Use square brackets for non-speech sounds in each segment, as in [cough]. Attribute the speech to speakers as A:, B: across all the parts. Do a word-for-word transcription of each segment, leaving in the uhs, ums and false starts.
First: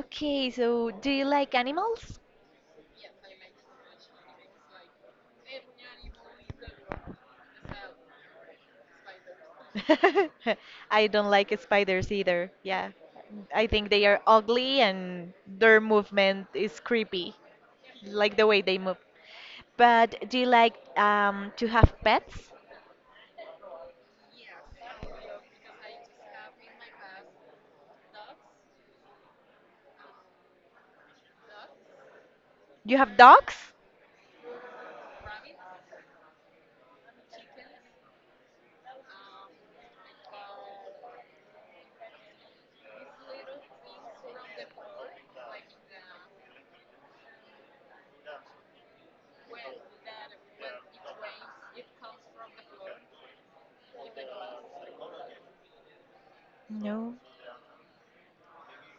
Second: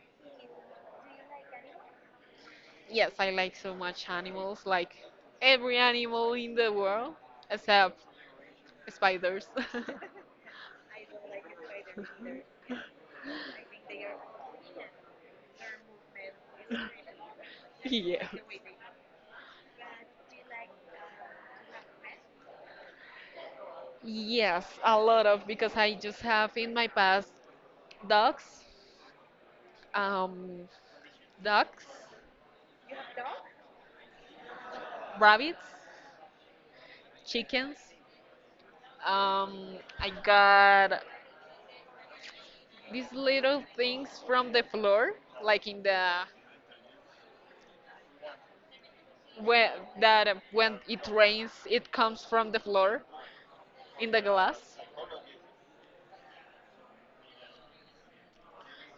A: okay, so do you like animals?
B: Yes, I like so much animals, like every animal in the world except spiders. [laughs]
A: [laughs] I don't like spiders either. Yeah. I think they are ugly and their movement is creepy,
B: Yeah.
A: like the way they move. But do you like um to have pets?
B: Yes, a lot of because I just have in my past dogs, um, ducks,
A: You have dogs?
B: rabbits, chickens. Um, I got these little things from the floor, like in the where that uh, when it rains, it comes from the floor in the glass.
A: No.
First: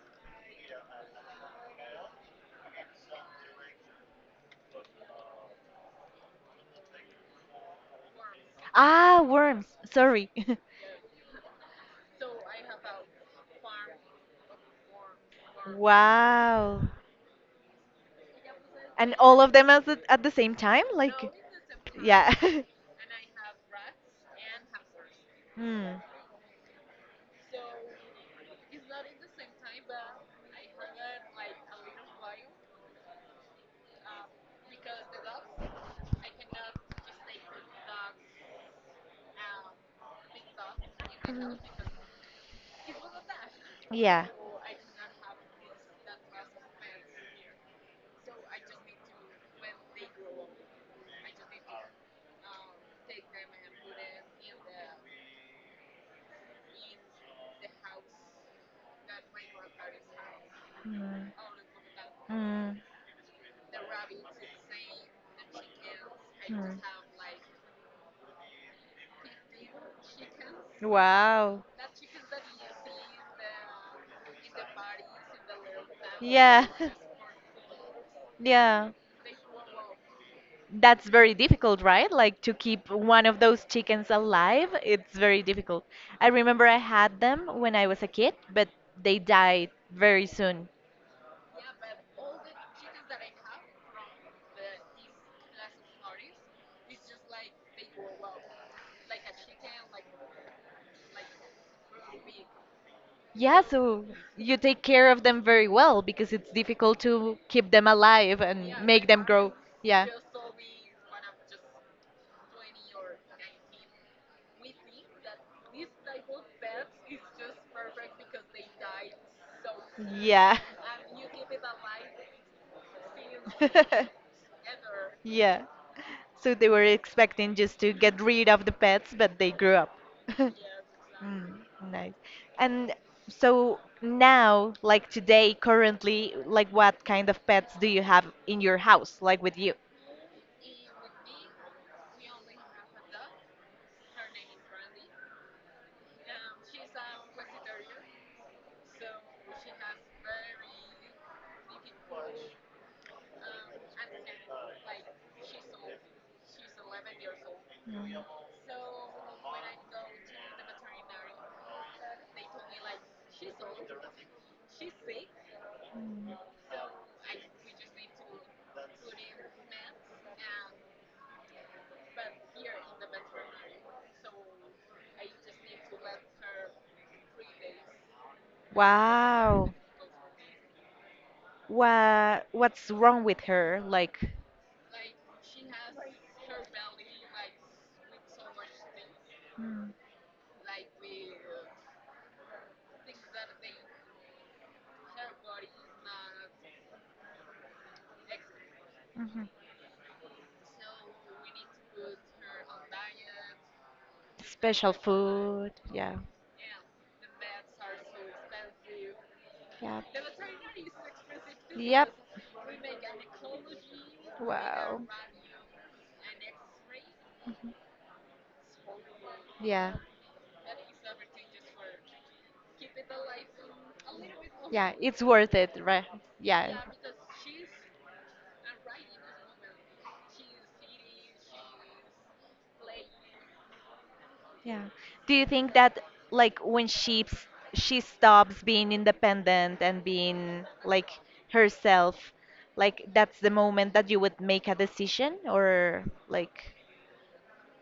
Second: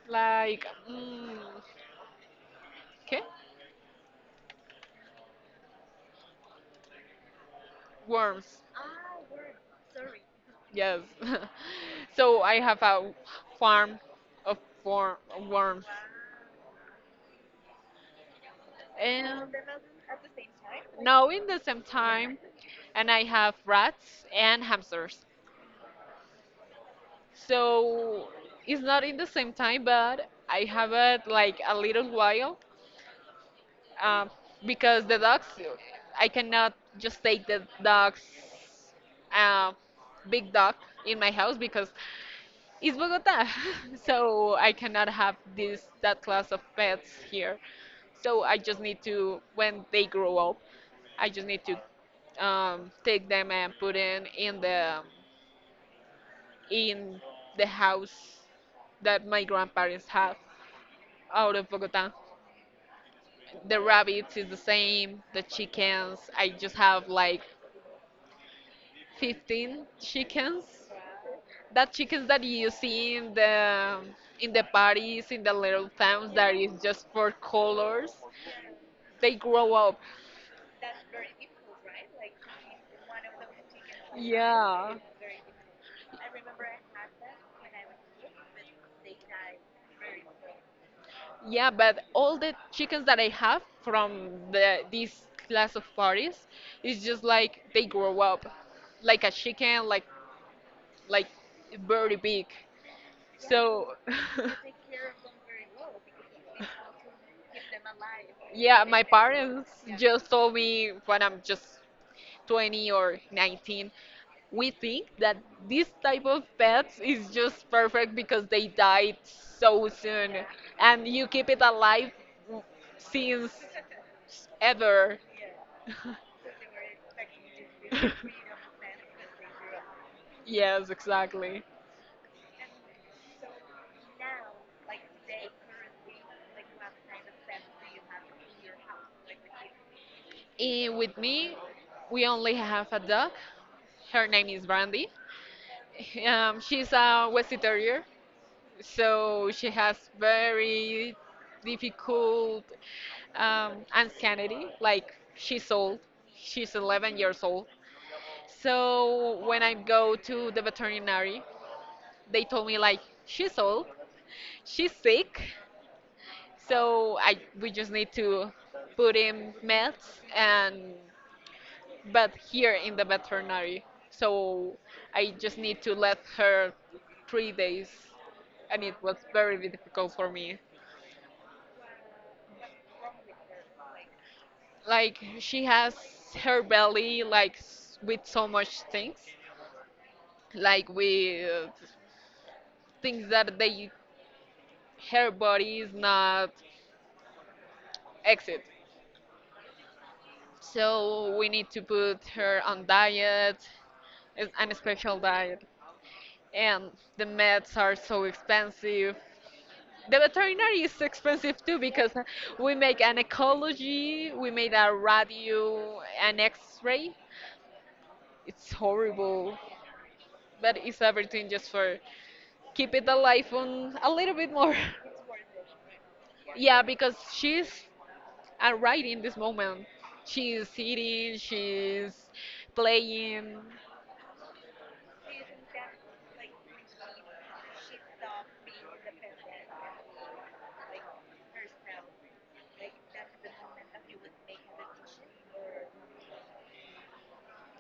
B: Like, mm, okay, worms.
A: Ah, worms. Sorry. [laughs]
B: Yes. [laughs] So I have a farm of worm, worms
A: Wow. And all
B: and
A: of them at the, at the same time?
B: now
A: Like,
B: in the same
A: yeah.
B: time.
A: [laughs]
B: And I have rats and hamsters,
A: Hmm.
B: so it's not in the same time, but I have it like a little while, um, because the dogs, I cannot just take the dogs, uh, big dog, in my house
A: Mm,
B: because it's Bogota, [laughs]
A: yeah.
B: so I cannot have this that class of pets here. So I just need to when they grow up, I just need to um, take them and put them in the in the house that my grandparents have
A: Mm.
B: out of Bogota.
A: Mm.
B: The rabbits is the same, the chickens. I
A: Mm.
B: just have like fifteen chickens,
A: Wow.
B: that chickens that you see in the in the parties in the little towns that
A: Yeah.
B: is
A: [laughs]
B: just for colors,
A: Yeah.
B: they grow up.
A: That's very difficult, right? Like to keep one of those chickens alive,
B: Yeah,
A: it's very difficult. I remember I had them when I was a kid, but they died very soon.
B: yeah, but all the chickens that I have from the this class of parties is just like they grow up like a chicken, like like very big,
A: Yeah,
B: so.
A: so you take
B: [laughs]
A: care of them very well because it's difficult to keep them alive and
B: Yeah, my
A: make them grow.
B: parents
A: Yeah.
B: just told me when I'm just twenty or nineteen, we think that this type of pets is just perfect because they died so soon
A: Yeah.
B: and you keep it alive w- since
A: [laughs]
B: ever.
A: Yeah.
B: [laughs]
A: So they were expecting just to get rid of the pets, but they grew up. [laughs]
B: Yes,
A: Mm,
B: exactly.
A: nice. And so now, like today, currently, like what kind of pets do you have in your house, like with you?
B: And with me, we only have a dog. Her name is Brandy. um, she's a westie terrier. So she has very difficult um, anxiety. Like, she's old, she's eleven years old. So when I go to the veterinary, they told me like she's old, she's sick. So I we just need to put in meds and but here in the veterinary. So I just need to let her three days, and it was very
A: Wow.
B: difficult for me.
A: What what's wrong with her? Like
B: Like, she has her belly like s- with so much things,
A: mm-hmm.
B: like with things that they her body is not exit, so we need to put her on diet, is- and a
A: Special
B: special diet.
A: food. Yeah.
B: And the meds are so expensive,
A: Yeah.
B: the veterinary is expensive too,
A: Yep.
B: because we make an ecology, we made a
A: Wow.
B: radio, an x-ray. It's horrible,
A: Yeah.
B: but it's everything just for keep it alive on a little bit more.
A: Yeah, it's worth it, right?
B: [laughs]
A: Yeah.
B: Yeah, because she's right in this moment. She's eating, she's playing.
A: Yeah. Do you think that like when she she stops being independent and being like herself, like that's the moment that you would make a decision or like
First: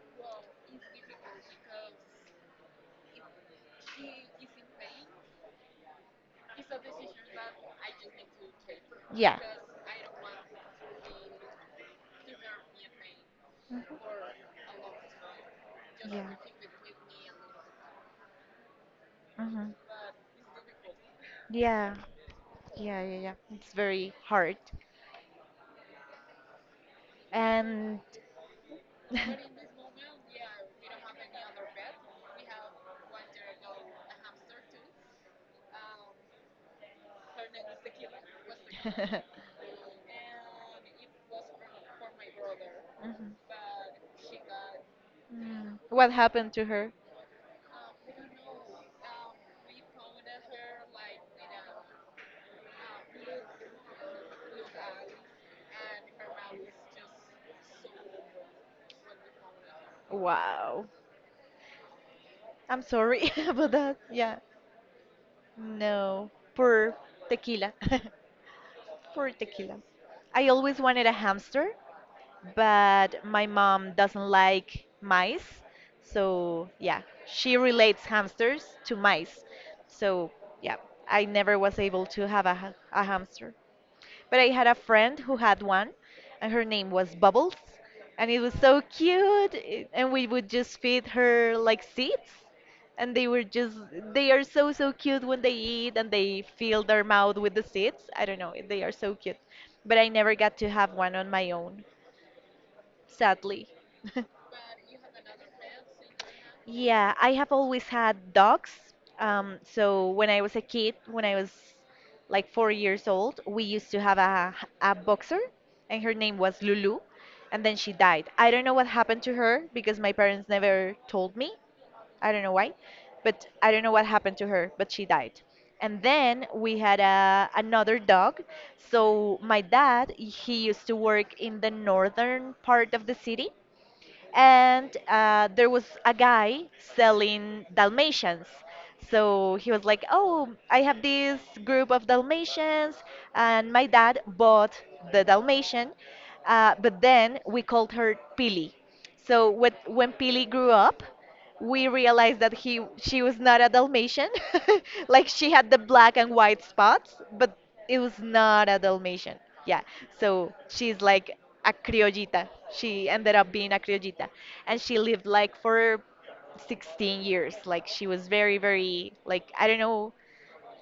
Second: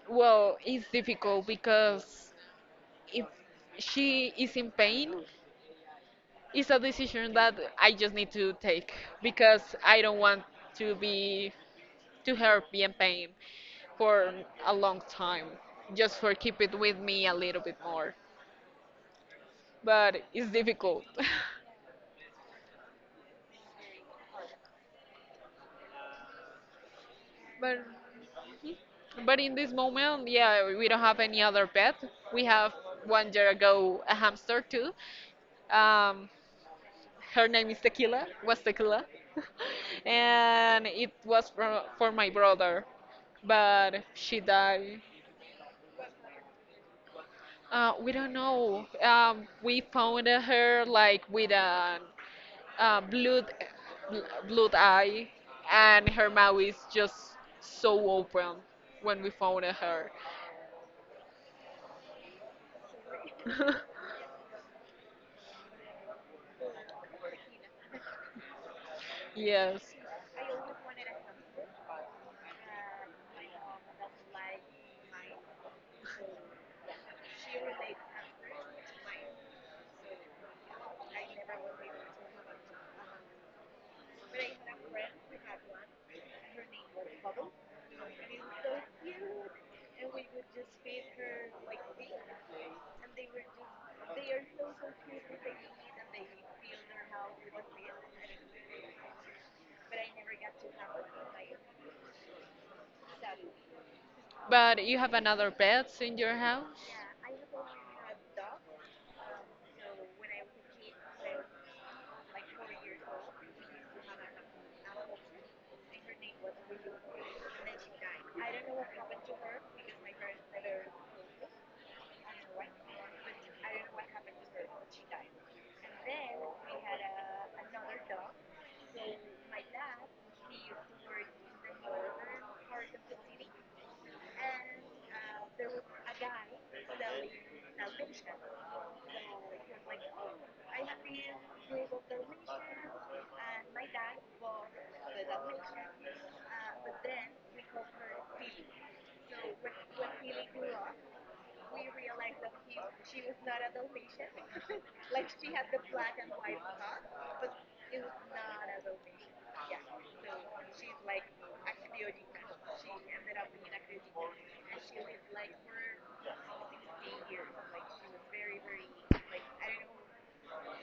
B: Well, it's difficult because if she is in pain, it's a decision that I just need to take,
A: yeah.
B: because I don't want to be to her be in pain for a long time just for keep it with me a little bit more.
A: Hmm.
B: But it's difficult.
A: Yeah. Yeah, yeah, yeah. It's very hard.
B: [laughs] but
A: And
B: But in this
A: [laughs]
B: moment, yeah, we don't have any other pet. We have one year ago a hamster too. Um, her name is Tequila, was Tequila.
A: mhm.
B: [laughs] And it was for, for my brother, but she died.
A: Mm. What happened to her?
B: Uh, we don't know. Um, we found her like with a, uh blood, bl- blood eye, and her mouth is just so open when we found her.
A: Wow. I'm sorry [laughs] about that.
B: [laughs]
A: Yeah. No. Poor tequila. [laughs] Poor tequila.
B: Yes.
A: I always wanted a hamster, but my mom doesn't like mice. So, yeah, she relates hamsters to mice. So, yeah, I never was able to have a, ha- a hamster. But I had a friend who had one, and her name was Bubbles, and it was so cute. I- And we would just feed her like seeds, and they were just they are so so cute when they eat and they fill their mouth with the seeds. I don't know, they are so cute. But I never got to have one on my own, sadly. [laughs]
B: But you have another pets in your house?
A: Yeah, I have always had dogs. Um, so when I was a kid, when I was like four years old, we used to have a a boxer, and her name was Lulu, and then she died. I don't know what happened to her because my parents never told me. I don't know why, but I don't know what happened to her, but she died. And then we had a, another dog. So my dad, he used to work in the northern part of the city and uh, there was a guy selling Dalmatians. So he was like, "Oh, I have this group of Dalmatians," and my dad bought the Dalmatian, uh, but then we called her Pili. So when when Pili grew up, we realized that he she was not a Dalmatian. [laughs] Like she had the black and white spots, but it was not a Dalmatian. Yeah. So she's like a criollita. She ended up being a criollita, and she lived like for sixteen years. Like she was very, very like I don't know,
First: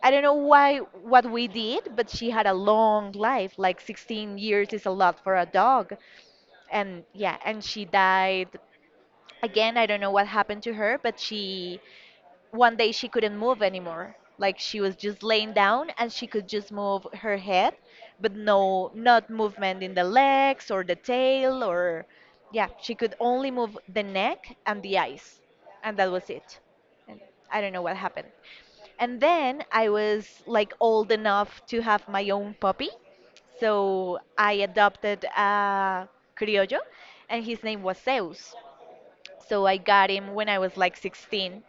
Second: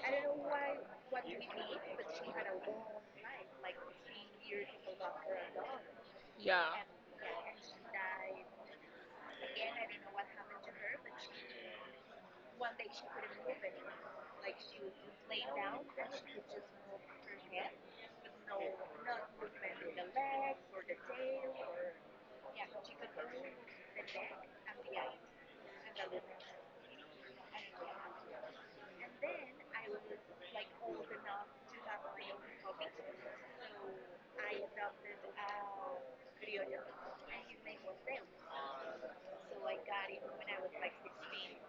A: I don't know why what we did, but she had a long life. Like sixteen years is a lot for a dog,
B: Yeah.
A: and yeah, and she died again. I don't know what happened to her, but she one day she couldn't move anymore. Like she was just laying down and she could just move her head but no not movement in the legs or the tail or yeah she could only move the neck and the eyes and that was it. And I don't know what happened. And then I was like old enough to have my own puppy, so I adopted a criollo and his name was Zeus. So I got him when I was like sixteen,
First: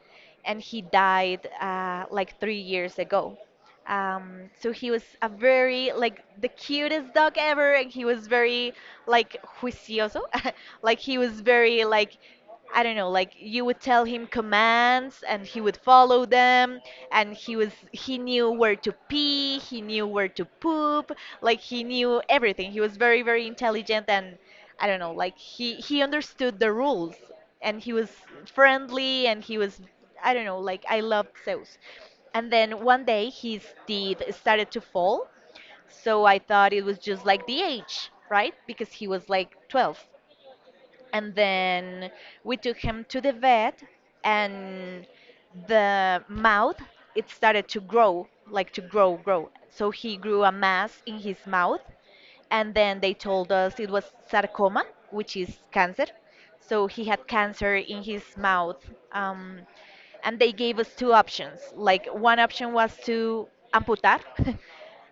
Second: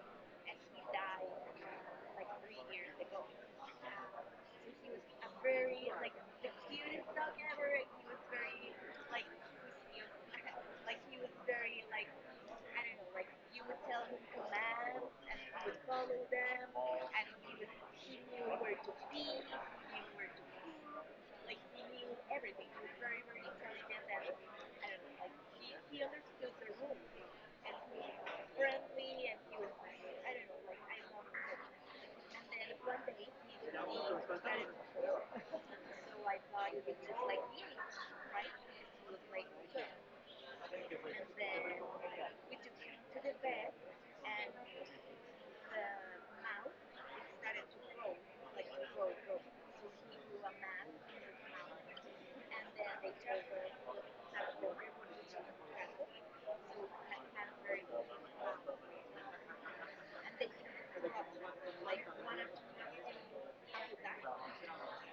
A: and he died uh, like three years ago. Um, so he was a very like the cutest dog ever, and he was very like juicioso, [laughs] like he was very like I don't know, like you would tell him commands and he would follow them and he was he knew where to pee, he knew where to poop, like he knew everything. He was very very intelligent and I don't know, like he he understood the rules and he was friendly and he was I don't know, like I loved Zeus. And then one day his teeth started to fall, so I thought it was just like the age, right? Because he was like twelve. And then we took him to the vet and the mouth it started to grow, like to grow, grow. So he grew a mass in his mouth and then they told us it was sarcoma, which is cancer. So he had cancer in his mouth. Um, and they gave us two options. Like one option was to amputar, [laughs]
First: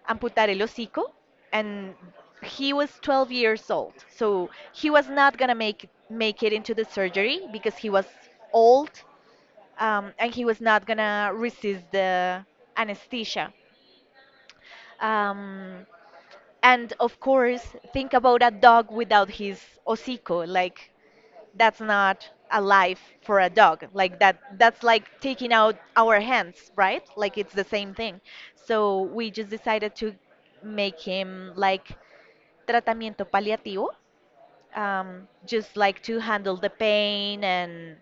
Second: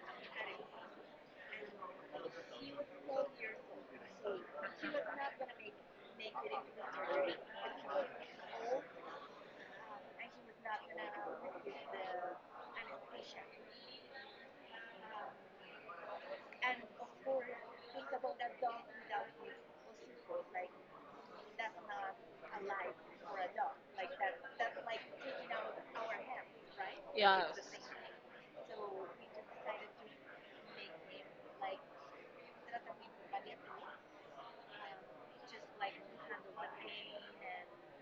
A: amputar el hocico, and he was twelve years old, so he was not gonna make make it into the surgery because he was old, um, and he was not gonna resist the anesthesia. Um, and of course, think about a dog without his hocico. Like that's not a life for a dog. Like that that's like taking out our hands, right? Like it's the same thing. So we just decided to make him like tratamiento paliativo, um, just like to handle the pain and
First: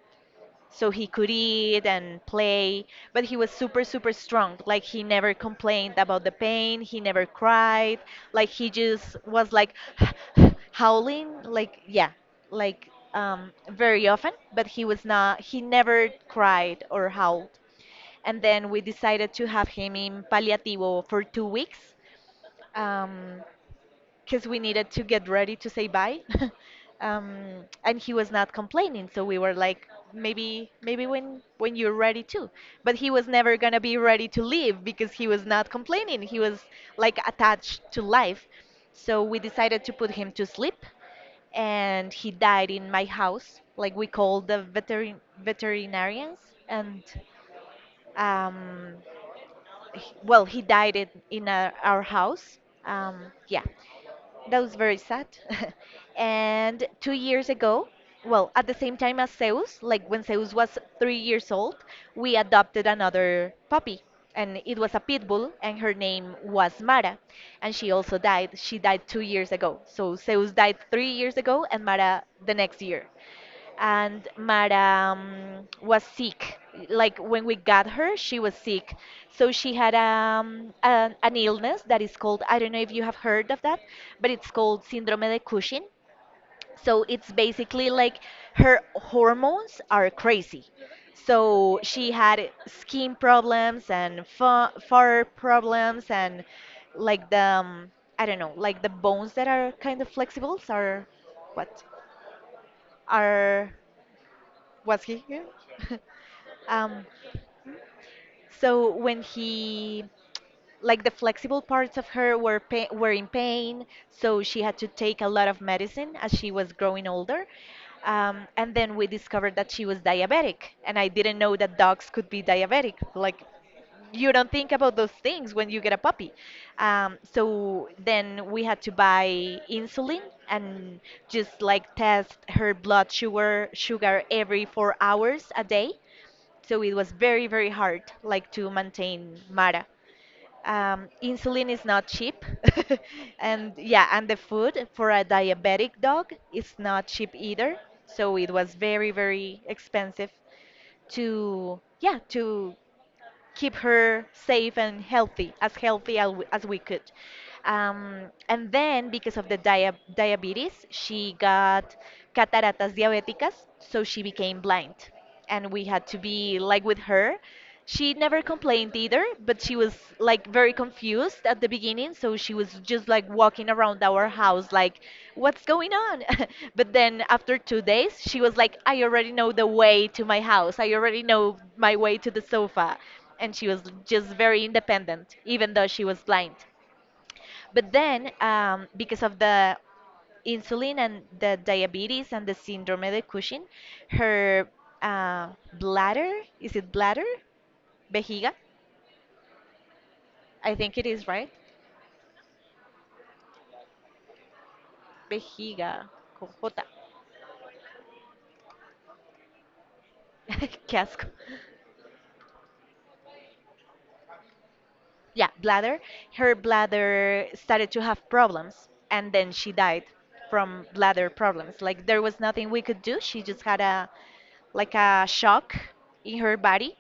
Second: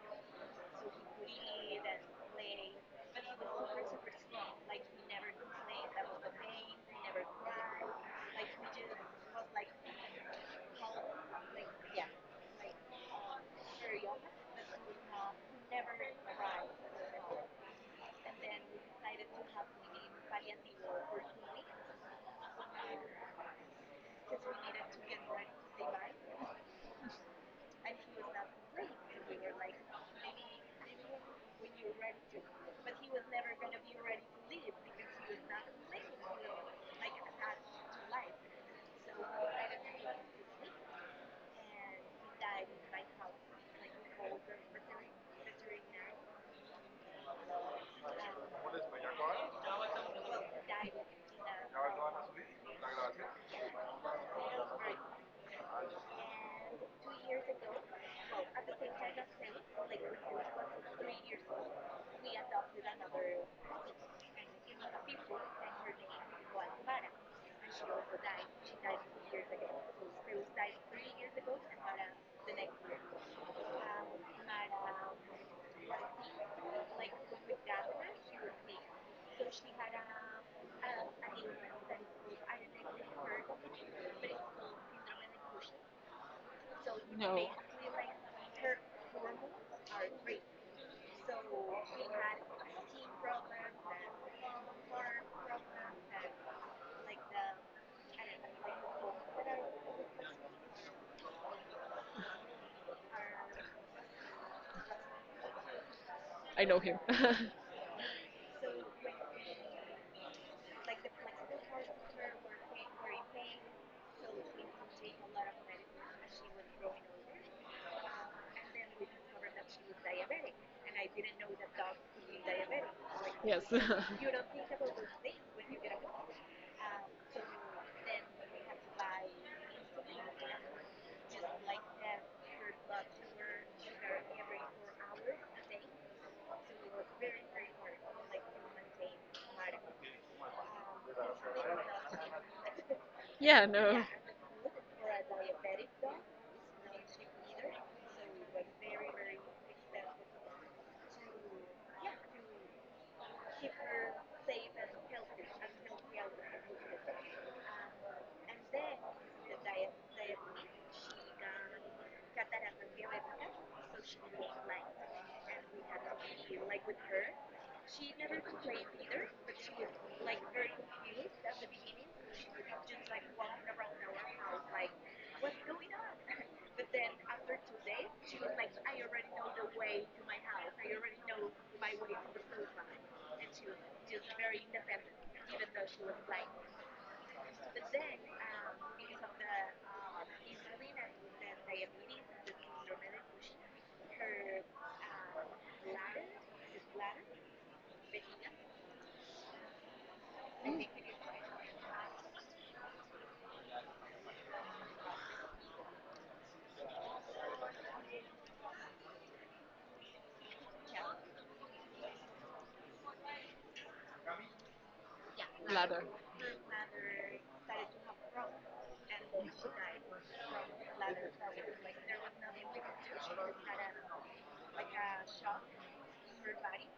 A: so he could eat and play but he was super super strong. Like he never complained about the pain, he never cried. Like he just was like [sighs] howling like yeah like um, very often but he was not he never cried or howled. And then we decided to have him in palliativo for two weeks, um, because we needed to get ready to say bye. [laughs] Um, and he was not complaining, so we were like, maybe maybe when when you're ready too. But he was never gonna be ready to leave because he was not complaining. He was like attached to life. So we decided to put him to sleep, and he died in my house. Like we called the veterin veterinarians, and um, h- well, he died in, in our, our house. Um, yeah, that was very sad. [laughs] And two years ago, well, at the same time as Zeus, like when Zeus was three years old, we adopted another puppy. And it was a pit bull, and her name was Mara. And she also died. She died two years ago. So Zeus died three years ago, and Mara the next year. And Mara um, was sick. Like when we got her, she was sick. So she had um, an, an illness that is called, I don't know if you have heard of that, but it's called Síndrome de Cushing. So it's
B: No,
A: basically like her hormones are crazy. So she had skin problems and fa fur problems and like the, um, I don't know, like the bones that are kind of flexible are what? Are was he here? [laughs]
B: I know him.
A: Um,
B: [laughs]
A: so when he like the flexible parts of her were pa were in pain, so she had to take a lot of medicine as she was growing older. Um, and then we discovered that she was diabetic, and I didn't know that dogs could be diabetic. Like you don't think about
B: [laughs]
A: those things when you get a puppy. Um, so then we had to buy insulin and just like test her blood sugar sugar every four hours a day. So it was very, very hard, like to maintain Mara. Um, insulin is not cheap, [laughs]
B: Yeah,
A: and
B: no.
A: yeah, and the food for a diabetic dog is not cheap either. So it was very, very expensive to yeah to keep her safe and healthy, as healthy as we, as we could. Um, and then because of the dia diabetes, she got cataratas diabeticas, so she became blind. And we had to be like with her. She never complained either, but she was like very confused at the beginning, so she was just like walking around our house like what's going on? [laughs] But then after two days, she was like I already know the way to my house. I already know my way to the sofa. And she was just very independent even though she was blind. But then, um, because of the insulin and the diabetes and the syndrome de Cushing, her uh, bladder, is it bladder? Vejiga? I think it is, right? Vejiga, con J. [laughs] Qué asco. Yeah, bladder.
B: Ladder.
A: Her bladder started to have problems and then she died from bladder problems. Like there was nothing we could do. She just had a like a shock in her body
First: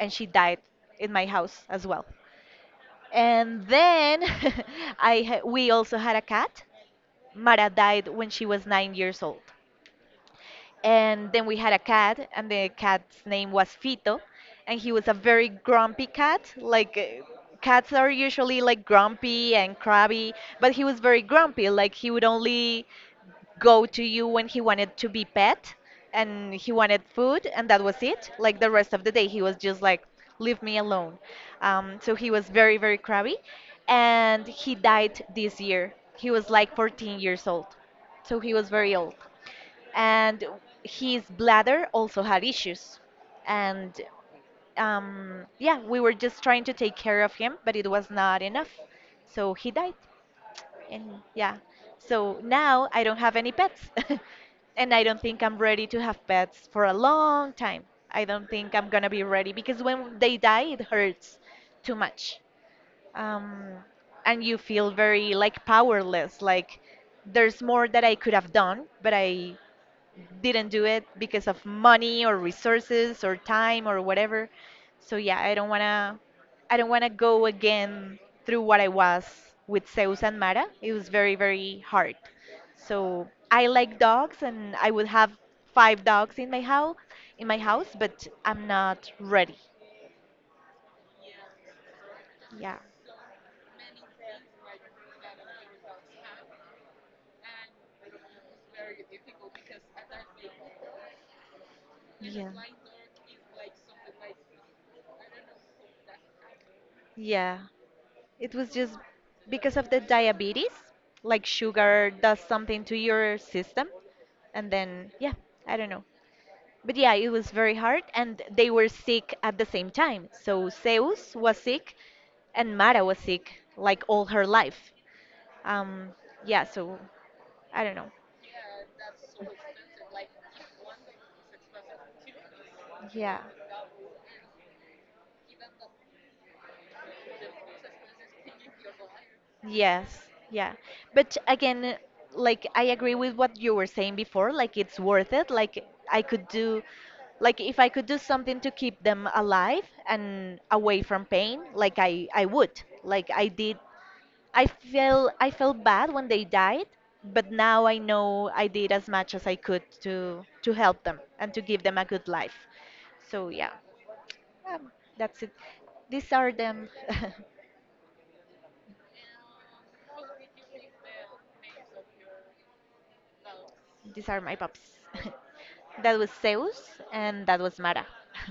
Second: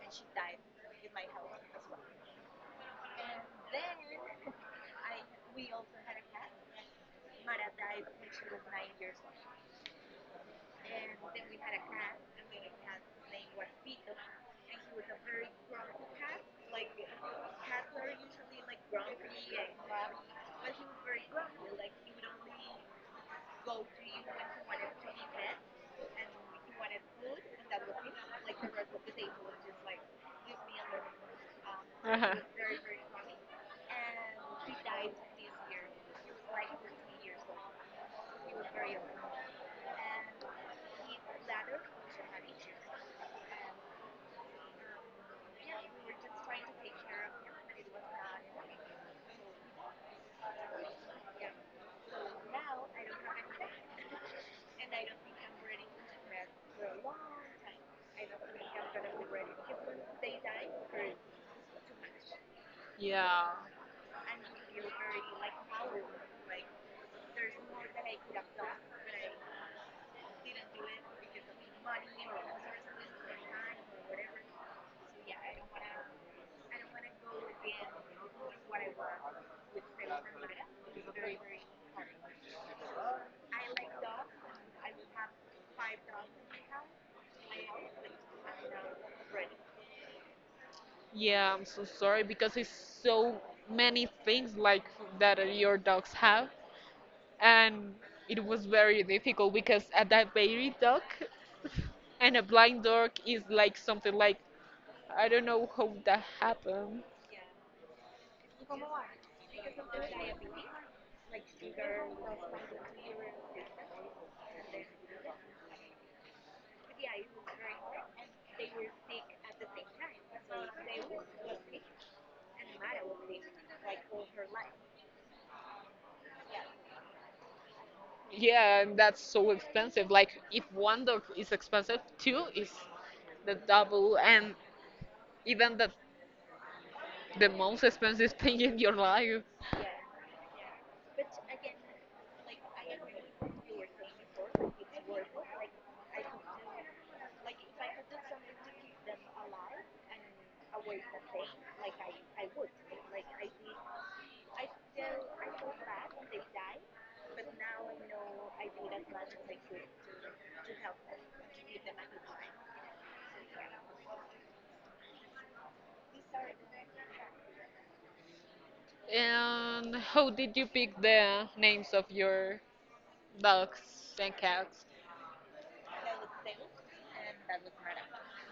A: and she died in my house as well. And then [laughs] I ha- we also had a cat. Mara died when she was nine years old. And then we had a cat, and the cat's name was Fito, and he was a very grumpy cat. Like uh, cats are usually like grumpy and crabby, but he was very grumpy. Like he would only go to you when he wanted to be pet and he wanted food, and that was it. Like the rest of the day he was just like leave me alone. Um, so
B: Uh
A: he
B: huh.
A: was very very crabby and he died this year. He was like fourteen years old, so he was very old. And his bladder also had issues. And um, yeah, we were just trying to take care of him, but it was not enough, so he died. And yeah, so now I don't have any pets. [laughs] And I don't think I'm ready to have pets for a long time. I don't think I'm gonna be ready because when they die, it hurts too much.
B: Yeah,
A: Um, and you feel very like powerless, like there's more that I could have done, but I didn't do it because of money or resources or time or whatever. So yeah, I don't wanna I don't wanna go again through what I was with Zeus and Mara. It was very, very hard. So I like dogs, and I would have five dogs in my house in my house, but I'm not ready.
B: yeah, I'm so sorry because it's
A: Yeah.
B: so many things like that your dogs have, and it was very difficult because a diabetic dog and a
A: Yeah.
B: blind dog is like something like, I don't know how that happened.
A: Yeah, it was just because of the diabetes, like sugar does something to your system. And then yeah, I don't know, but yeah, it was very hard, and they were sick at the same time. So Zeus was sick and Mara was sick like all her life. um yeah, so I don't know.
B: Yeah, and that's so expensive. Like, if one dog is expensive, two is
A: Yeah.
B: the double, and even the the most expensive [laughs] thing in your life.
A: Yes. Yeah, but again, like I agree with what you were saying before, like it's worth it. Like I could do, like if I could do something to keep them alive and away from pain, like i i would, like I did. I feel I felt bad when they died, but now I know I did as much as I could to to help them and to give them a good life. So yeah, um, that's it. These are them. [laughs]
B: And how did you pick the names of your dogs
A: These
B: and
A: are my pups.
B: cats?
A: [laughs] That was Zeus and that was Mara. [laughs]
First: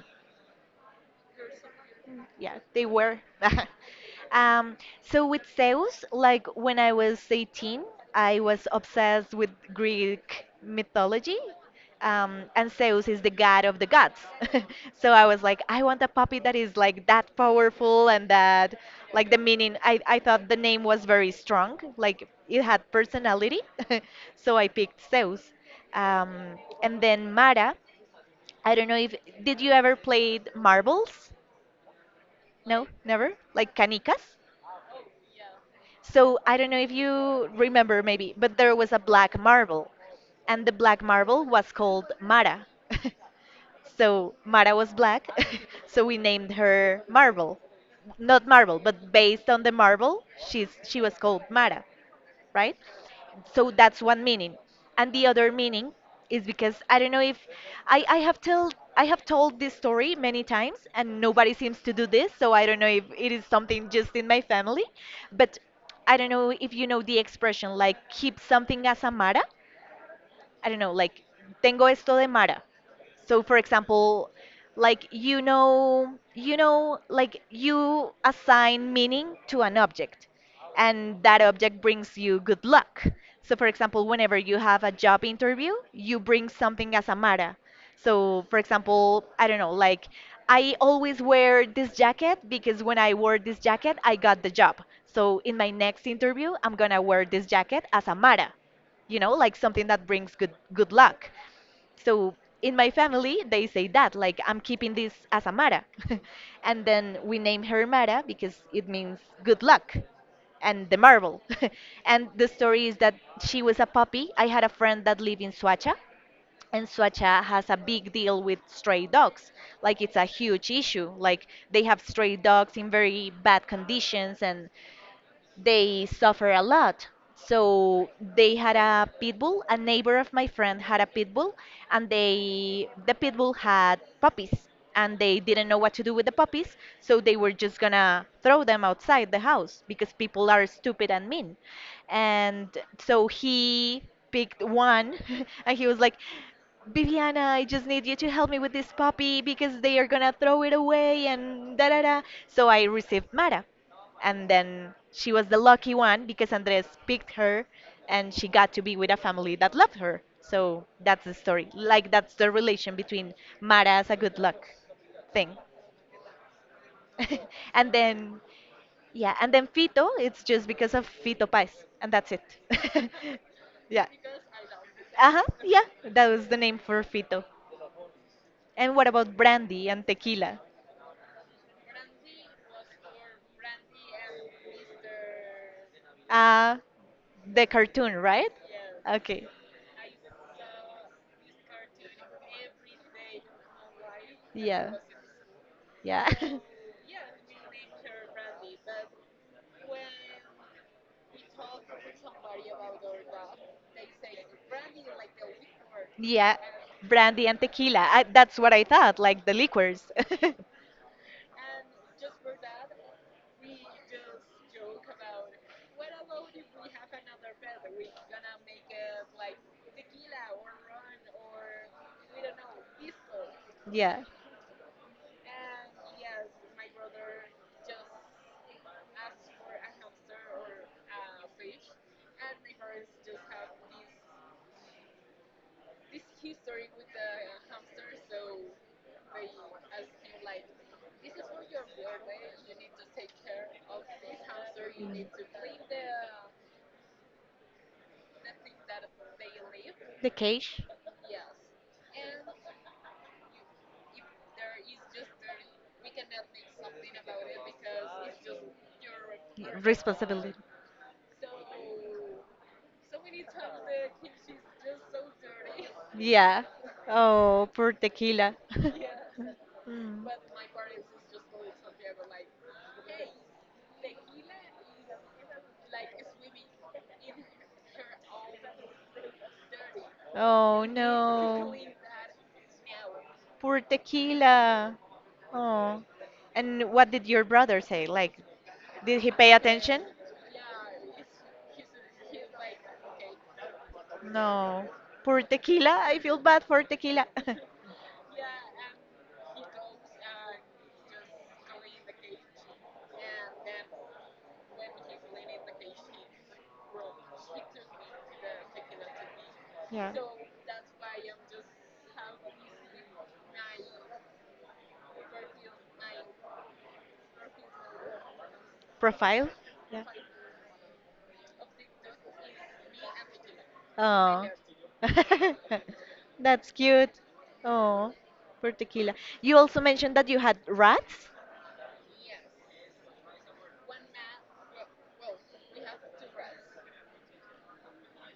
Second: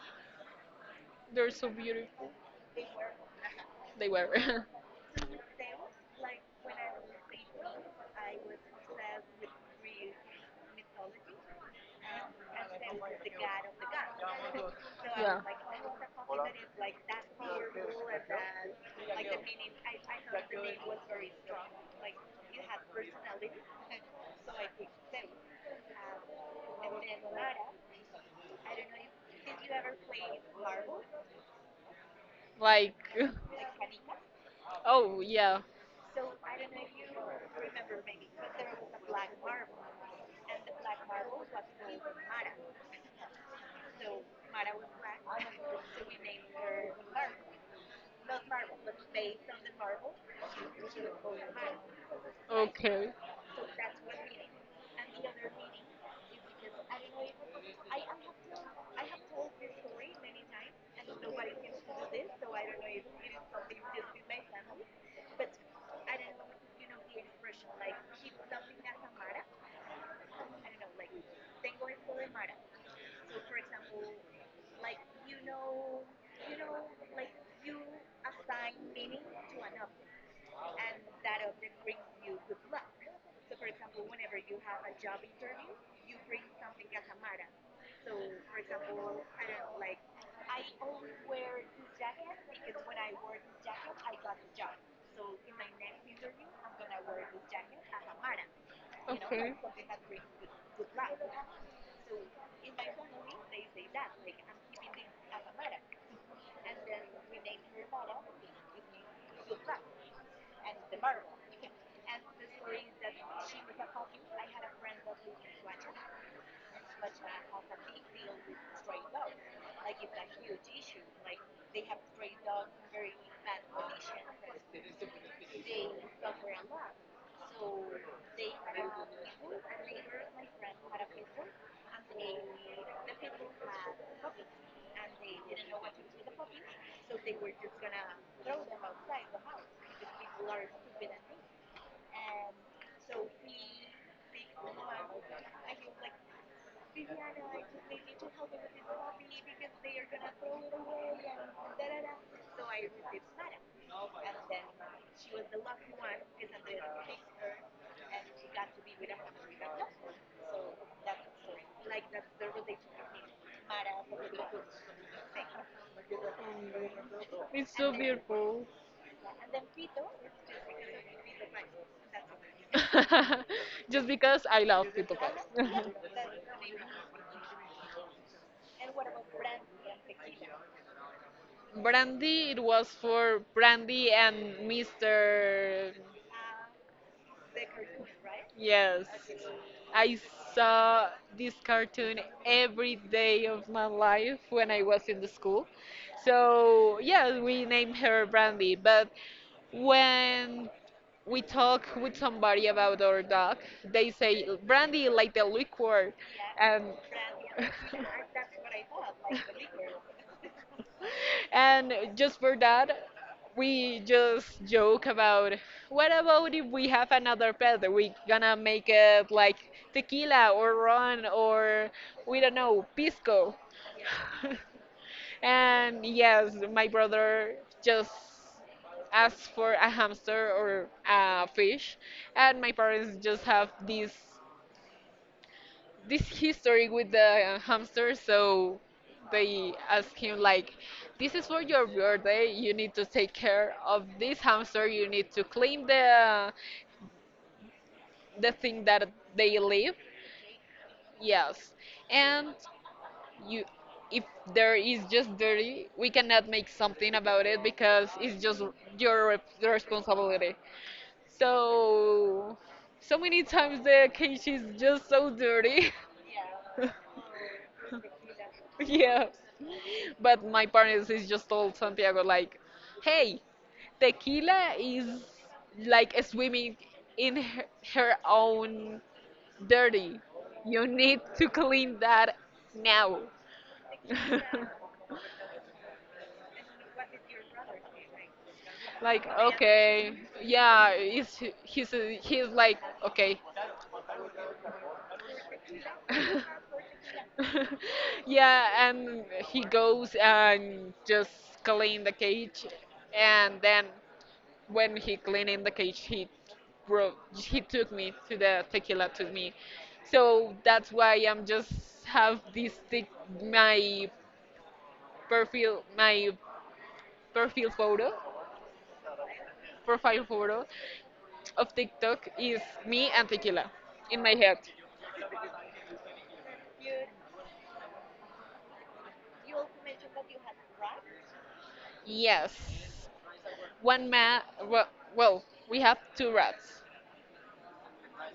B: They're so beautiful.
A: Yeah, they were. [laughs]
B: They were.
A: Um, so with Zeus, like when I was eighteen, I was obsessed with Greek mythology. Um, and Zeus is the god of the gods. [laughs] So
B: [laughs]
A: I
B: Yeah.
A: was like, I want a puppy that is like that powerful and that, like the
B: [laughs]
A: meaning, I, I thought the name was very strong, like it had personality. [laughs] So I picked Zeus. Um, and then Mara, I don't know if, did you ever played marbles? No,
B: Like,
A: never? Like canicas?
B: [laughs] oh yeah,
A: So I don't know if you remember maybe, but there was a black marble, and the black marble was called Mara. [laughs] So Mara was black, [laughs] so we named her Marble. Not Marble, but based on the marble, she's she was called Mara, right?
B: okay.
A: So that's one meaning, and the other meaning is because I don't know if i i have told I have told this story many times and nobody seems to do this, so I don't know if it is something just in my family. But I don't know if you know the expression like keep something as a Mara. I don't know, like tengo esto de Mara. So for example, like you know, you know, like you assign meaning to an object and that object brings you good luck. So for example, whenever you have a job interview, you bring something as a Mara. So for example, I don't know, like I always wear this jacket because when I wore this jacket, I got the job. So in my next interview, I'm gonna wear this jacket as a Mara. You know,
B: Okay.
A: like something that brings good good luck. So in my family they say that like I'm keeping this as amara. [laughs] And then we name her Mara because it means good luck and the marble. [laughs] And the story is that she was a puppy. I had a friend that lived in Suacha, and Suacha has a big deal with stray dogs. Like it's a huge issue. Like they have stray dogs in very bad conditions, and they suffer a lot. So they had a pit bull. A neighbor of my friend had a pit bull, and they the pit bull had puppies, and they didn't know what to do with the puppies, so they were just gonna throw them outside the house because people are stupid and mean. And so he picked one, [laughs] and he was like, Viviana, I just need you to help me with this puppy because they are gonna throw it away and da da da. So I received Mara, and then she was the lucky one because Andres picked her, and she got to be with a family that loved her. So that's the story. Like that's the relation between Mara as a good luck thing. [laughs]
B: It's
A: And
B: so
A: then
B: beautiful.
A: yeah, and then Fito, it's just because of Fito Paz, and that's it. [laughs]
B: [laughs]
A: Yeah.
B: Just because I love Pito Pau.
A: Uh-huh,
B: [laughs]
A: yeah, that was the name for Fito. And what about Brandy and Tequila?
B: Brandy, it was for Brandy and mister
A: Uh the cartoon, right?
B: Yes.
A: Okay.
B: I saw this cartoon every day of my life when I
A: Yeah.
B: was in the school.
A: Yeah. [laughs]
B: So, yeah, we named her Brandy. But when we talk with somebody about our dog, they say Brandy like the liquor.
A: Yeah.
B: And
A: Brandy and
B: [laughs]
A: Tequila. I, that's what I thought, like the liquors. [laughs]
B: and just for that, we just joke about, what about if we have another pet? We gonna make it like tequila, or ron, or we don't know, pisco.
A: Yeah.
B: [laughs] And yes, my brother just asked for a hamster or a fish, and my parents just have this this history with the hamster, so they ask him like, "This is for your birthday, you need to take care of this hamster, you
A: Mm.
B: need to clean the uh, the thing that they live."
A: The cage?
B: Yes. And you, if there is just dirty, we cannot make something about it because it's just your rep-
A: Yeah, responsibility.
B: responsibility. So so many times the cage is just so dirty.
A: Yeah.
B: [laughs]
A: Oh, poor Tequila.
B: Yes.
A: [laughs] Mm.
B: But my parents is just told Santiago like, "Hey, tequila is like swimming in her, her own dirty.
A: Oh
B: You need to
A: no.
B: clean that now."
A: Poor
B: [laughs]
A: Tequila. Oh. And what did your brother say? Like, did
B: Like,
A: he pay attention?
B: okay. Yeah, he's he's he's like, okay.
A: No. Poor Tequila. I feel bad
B: [laughs]
A: for Tequila. [laughs]
B: Yeah, and he goes and just clean the cage, and then when he cleaning the cage, he bro, he took me to the tequila, took me. So that's why I'm just have this tic- my profile, my profile photo,
A: Profile? Yeah.
B: profile photo of TikTok is me and tequila in my head.
A: Oh. [laughs] That's cute. Oh, poor Tequila. You also mentioned that you had rats?
B: Yes, one man. Well, well, we have two rats.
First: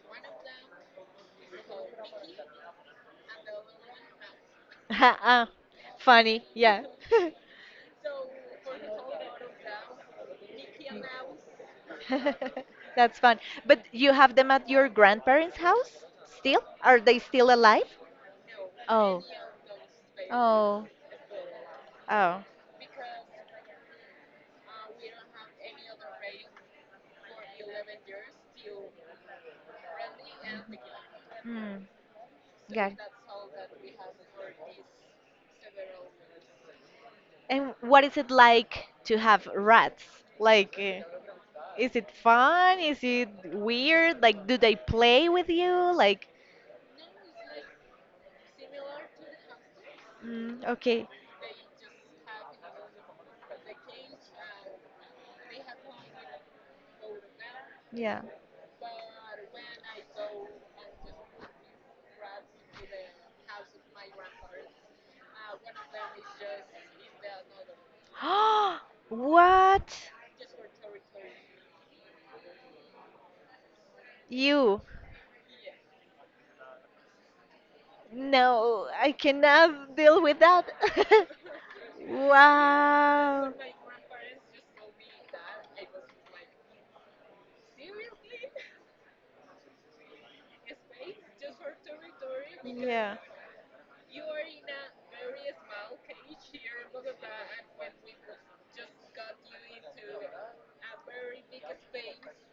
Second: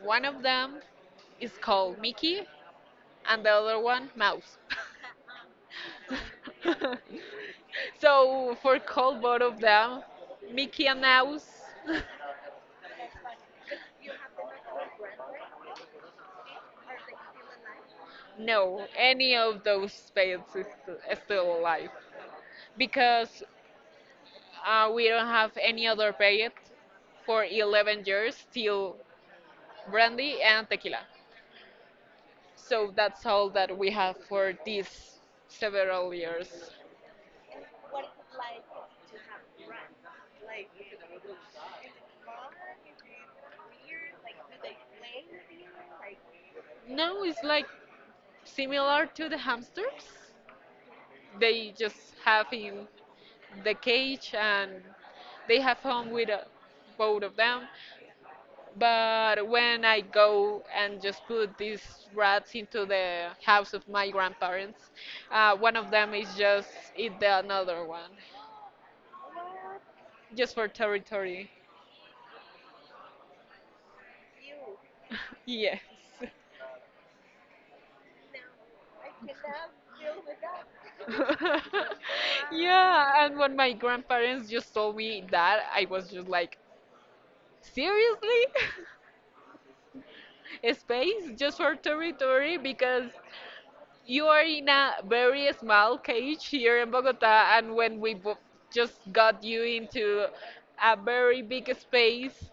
B: One of them is called Mickey, and the other one Mouse. [laughs]
A: Ah, funny, yeah.
B: [laughs]
A: [laughs]
B: So for cold both of them, Mickey and Mouse. [laughs]
A: [laughs] That's fun. But you have them at your grandparents' house still? Are they still alive?
B: No,
A: Oh,
B: any of those pets is
A: oh,
B: st- still alive,
A: oh.
B: because uh, we don't have any other pet for eleven years till brandy and tequila.
A: Hmm.
B: So
A: Got it.
B: that's all that we have for these several years.
A: And what is it like to have rats? Like, uh, is it fun? Is it weird? Like, do they play with you? Like,
B: No, it's like similar to the hamsters.
A: mm, okay,
B: They just have in the cage and they have fun with uh, both of them.
A: yeah.
B: But when I go and just put these rats into the house of my grandparents, uh, one of them is just eat the another one,
A: [gasps] What?
B: just for territory.
A: You?
B: [laughs] Yes.
A: No, I cannot deal with that.
B: [laughs]
A: [laughs]
B: Yeah, and
A: Wow.
B: when my grandparents just told me that, I was just like, seriously? [laughs] Space just for territory? Because
A: Yeah,
B: you are in a very small cage here in Bogota, and when we bo- just got you into a very big space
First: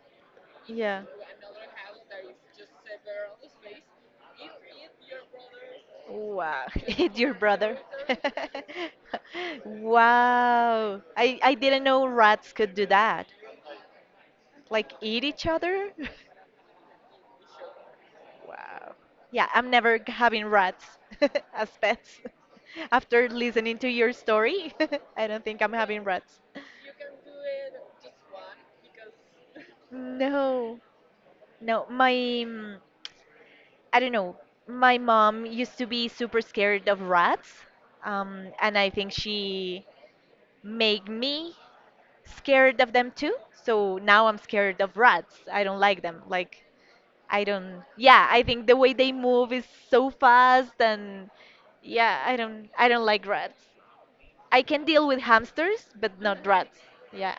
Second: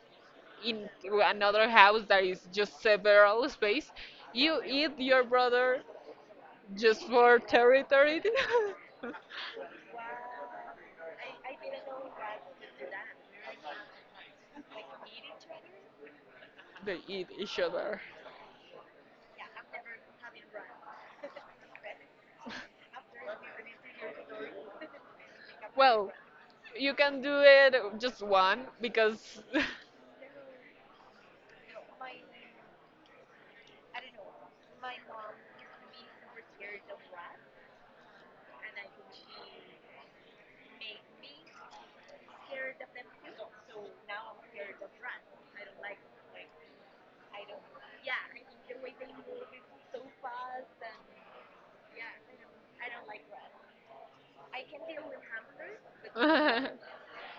B: in
A: yeah.
B: another house that is just several space, you eat your brother
A: Wow, [laughs]
B: just
A: it's your
B: for
A: brother. [laughs]
B: territory.
A: Wow. I, I didn't know rats could do that. Like eat each other? [laughs]
B: [laughs] They eat each other.
A: Wow. Yeah, I'm never g- having rats [laughs] as pets. [laughs] After listening to your story, [laughs] I don't think I'm having
B: Well,
A: rats.
B: you can do it just one because.
A: No, no, my, mm, I don't know. My mom used to be super scared of rats, um, and I think she made me scared of them too. So now I'm scared of rats. I don't like them. Like, I don't, yeah, I think the way they move is so fast, and yeah, I don't, I don't like rats. I can deal with hamsters, but not rats.
B: [laughs] [laughs]
A: Yeah.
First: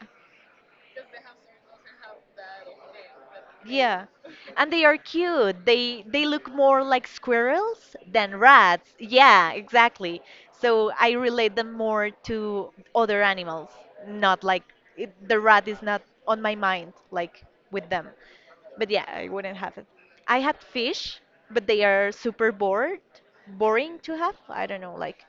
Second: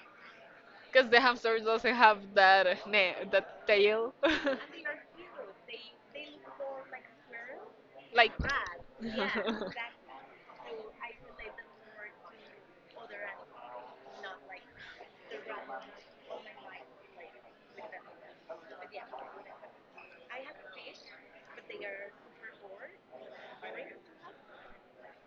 B: Because the hamster doesn't have that ne- that
A: Yeah.
B: tail. [laughs]
A: And they are cute. They they look more like squirrels
B: Like.
A: than rats.
B: [laughs]
A: Yeah, exactly. So I relate them more to other animals, not like it, the rat is not on my mind like with them. But yeah, I wouldn't have it. I had fish, but they are super bored, boring to have. I don't know, like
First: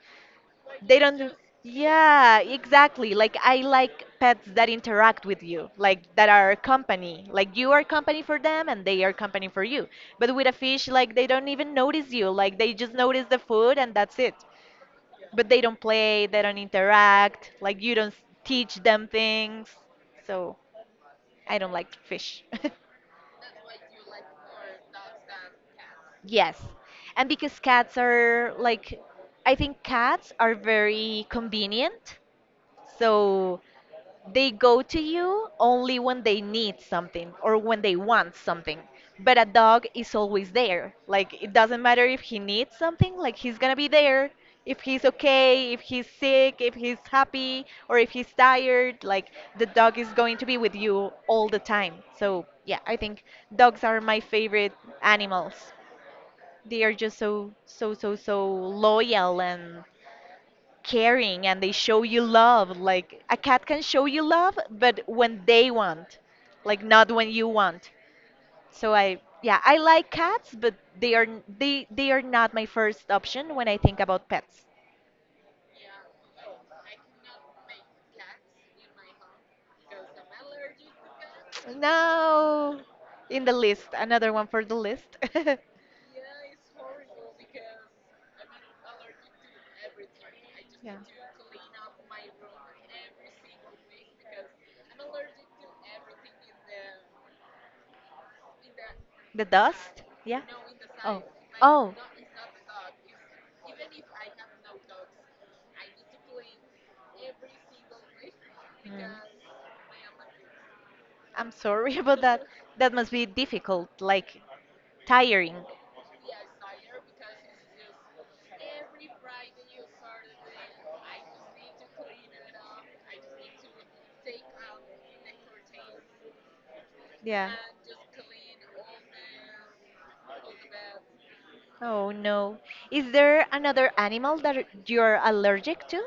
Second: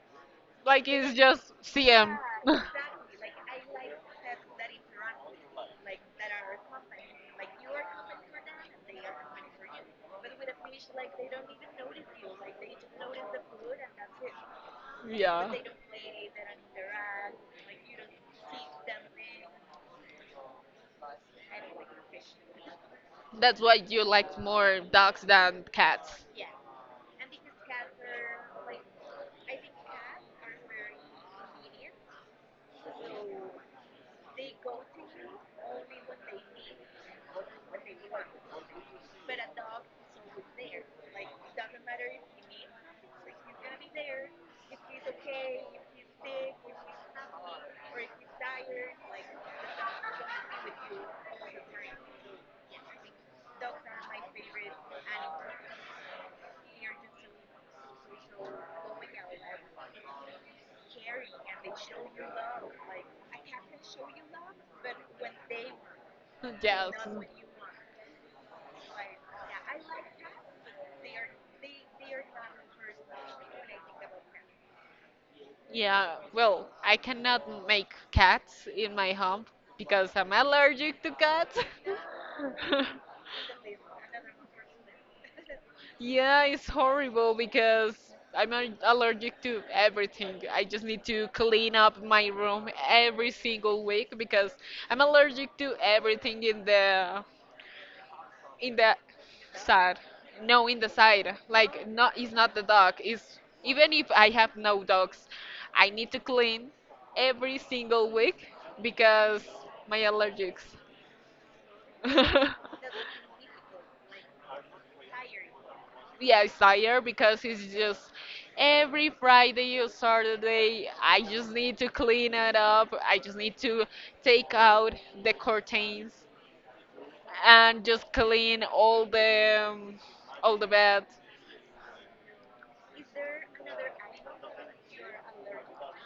B: Like
A: they
B: it's
A: don't.
B: just C M.
A: Yeah,
B: [laughs]
A: exactly. Like I like pets that interact with you, like that are company. Like you are company for them and they are company for you. But with a fish, like they don't even notice you. Like they just notice the food and that's it.
B: Yeah.
A: But they don't play, they don't interact. Like you don't s- teach them things. So I don't like fish. [laughs]
B: That's why you liked more dogs than cats.
A: Yes. And because cats are like, I think cats are very convenient. So they go to you only when they need something or when they want something. But a dog is always there. Like it doesn't matter if he needs something, like he's gonna be there. If he's okay, if he's sick, if he's happy, or if he's tired, like the dog is going to be with you all the time. So yeah, I think dogs are my favorite animals. They are just so so so so loyal and caring, and they show you love. Like a cat can show you love, but when they want,
B: [laughs]
A: like
B: Yes.
A: not when you want. So I yeah, I like cats, but they are n- they they are not my first option when I think about pets.
B: Yeah, well, I cannot make cats in my home because I'm allergic to cats.
A: No.
B: [laughs]
A: In the list, another one for the list. [laughs]
B: Yeah, it's horrible because I'm al- allergic to everything. I just
A: Yeah.
B: need to clean up my room every single week because I'm allergic to everything in the in the
A: The
B: side.
A: dust? Yeah.
B: No, in the
A: Oh.
B: side. Like,
A: Oh.
B: not, it's not the dog. It's even if I have no dogs, I need to clean every single week
A: Mm.
B: because my allergics.
A: I'm sorry [laughs] about that.
B: [laughs]
A: That must be difficult, like tiring.
B: Yeah, it's tired because it's just every Friday or Saturday. I just need to clean it up. I just need to take out the curtains
A: Yeah.
B: and just clean all the um, all the bed
A: Oh no. Is there another animal that you're allergic to?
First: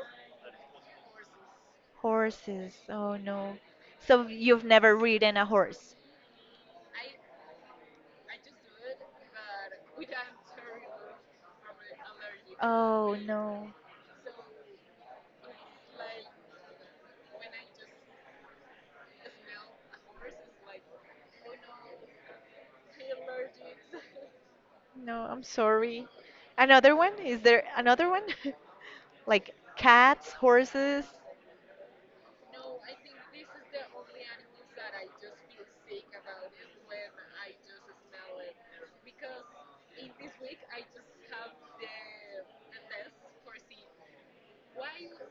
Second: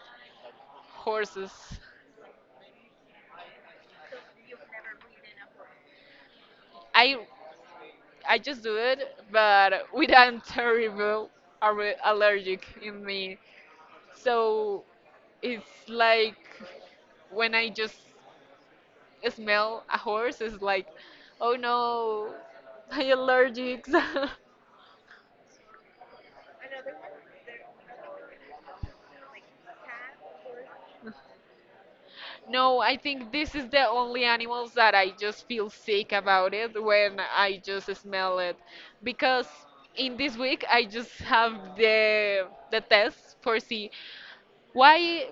B: horses.
A: Horses. Oh no. So you've never ridden a horse?
B: I I just do it, but with a terrible aller- allergic in
A: Oh
B: me.
A: no.
B: So it's like when I just smell a horse, it's like, oh no, my allergics. [laughs]
A: No, I'm sorry. Another one? Is there another one? [laughs] Like cats, horses?
B: No, I think this is the only animals that I just feel sick about it when I just smell it, because in this week I just have the the test for see why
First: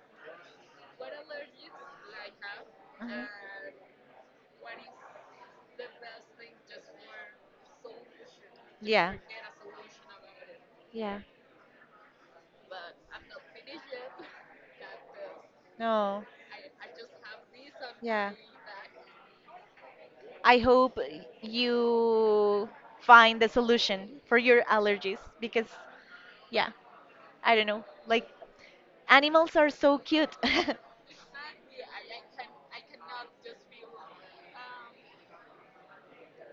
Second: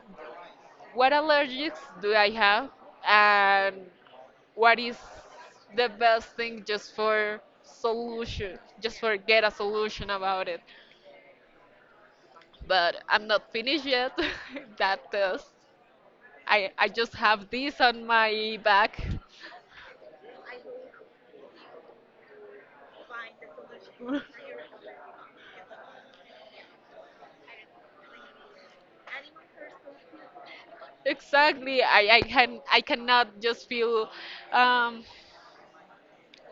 B: what allergies do I have,
A: Uh-huh.
B: and what is the best thing just for solution, just
A: Yeah.
B: for get a solution about it.
A: Yeah.
B: But I'm not finished yet [laughs] that test.
A: No.
B: I, I just have this on
A: Yeah.
B: my back.
A: I hope you find the solution for your
B: [laughs]
A: allergies because, yeah, I don't know. Like, animals are so cute. [laughs]
B: Exactly. I, I can I cannot just feel um,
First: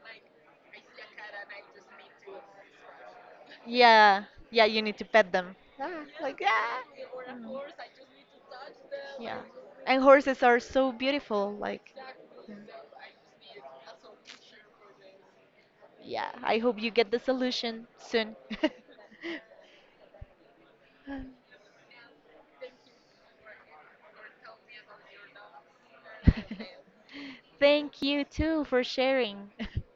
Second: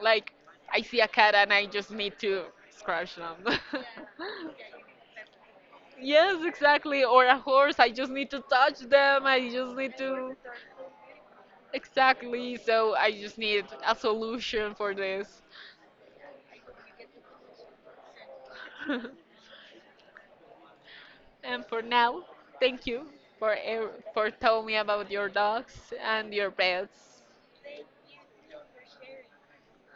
B: like, I see a cat and I just need to scratch them.
A: Yeah,
B: [laughs]
A: yeah, you need to pet them. Ah, like,
B: Yes,
A: ah.
B: exactly. Or a
A: Mm.
B: horse, I just need to touch them.
A: Yeah.
B: I just need
A: And
B: to.
A: horses are so beautiful. Like,
B: Exactly.
A: mm.
B: So I just need a solution for this.
A: Yeah, I hope you get the solution soon. [laughs]
B: [laughs] And for now, thank you for ev- for telling me about your dogs and your pets.
A: Thank you too for sharing. [laughs]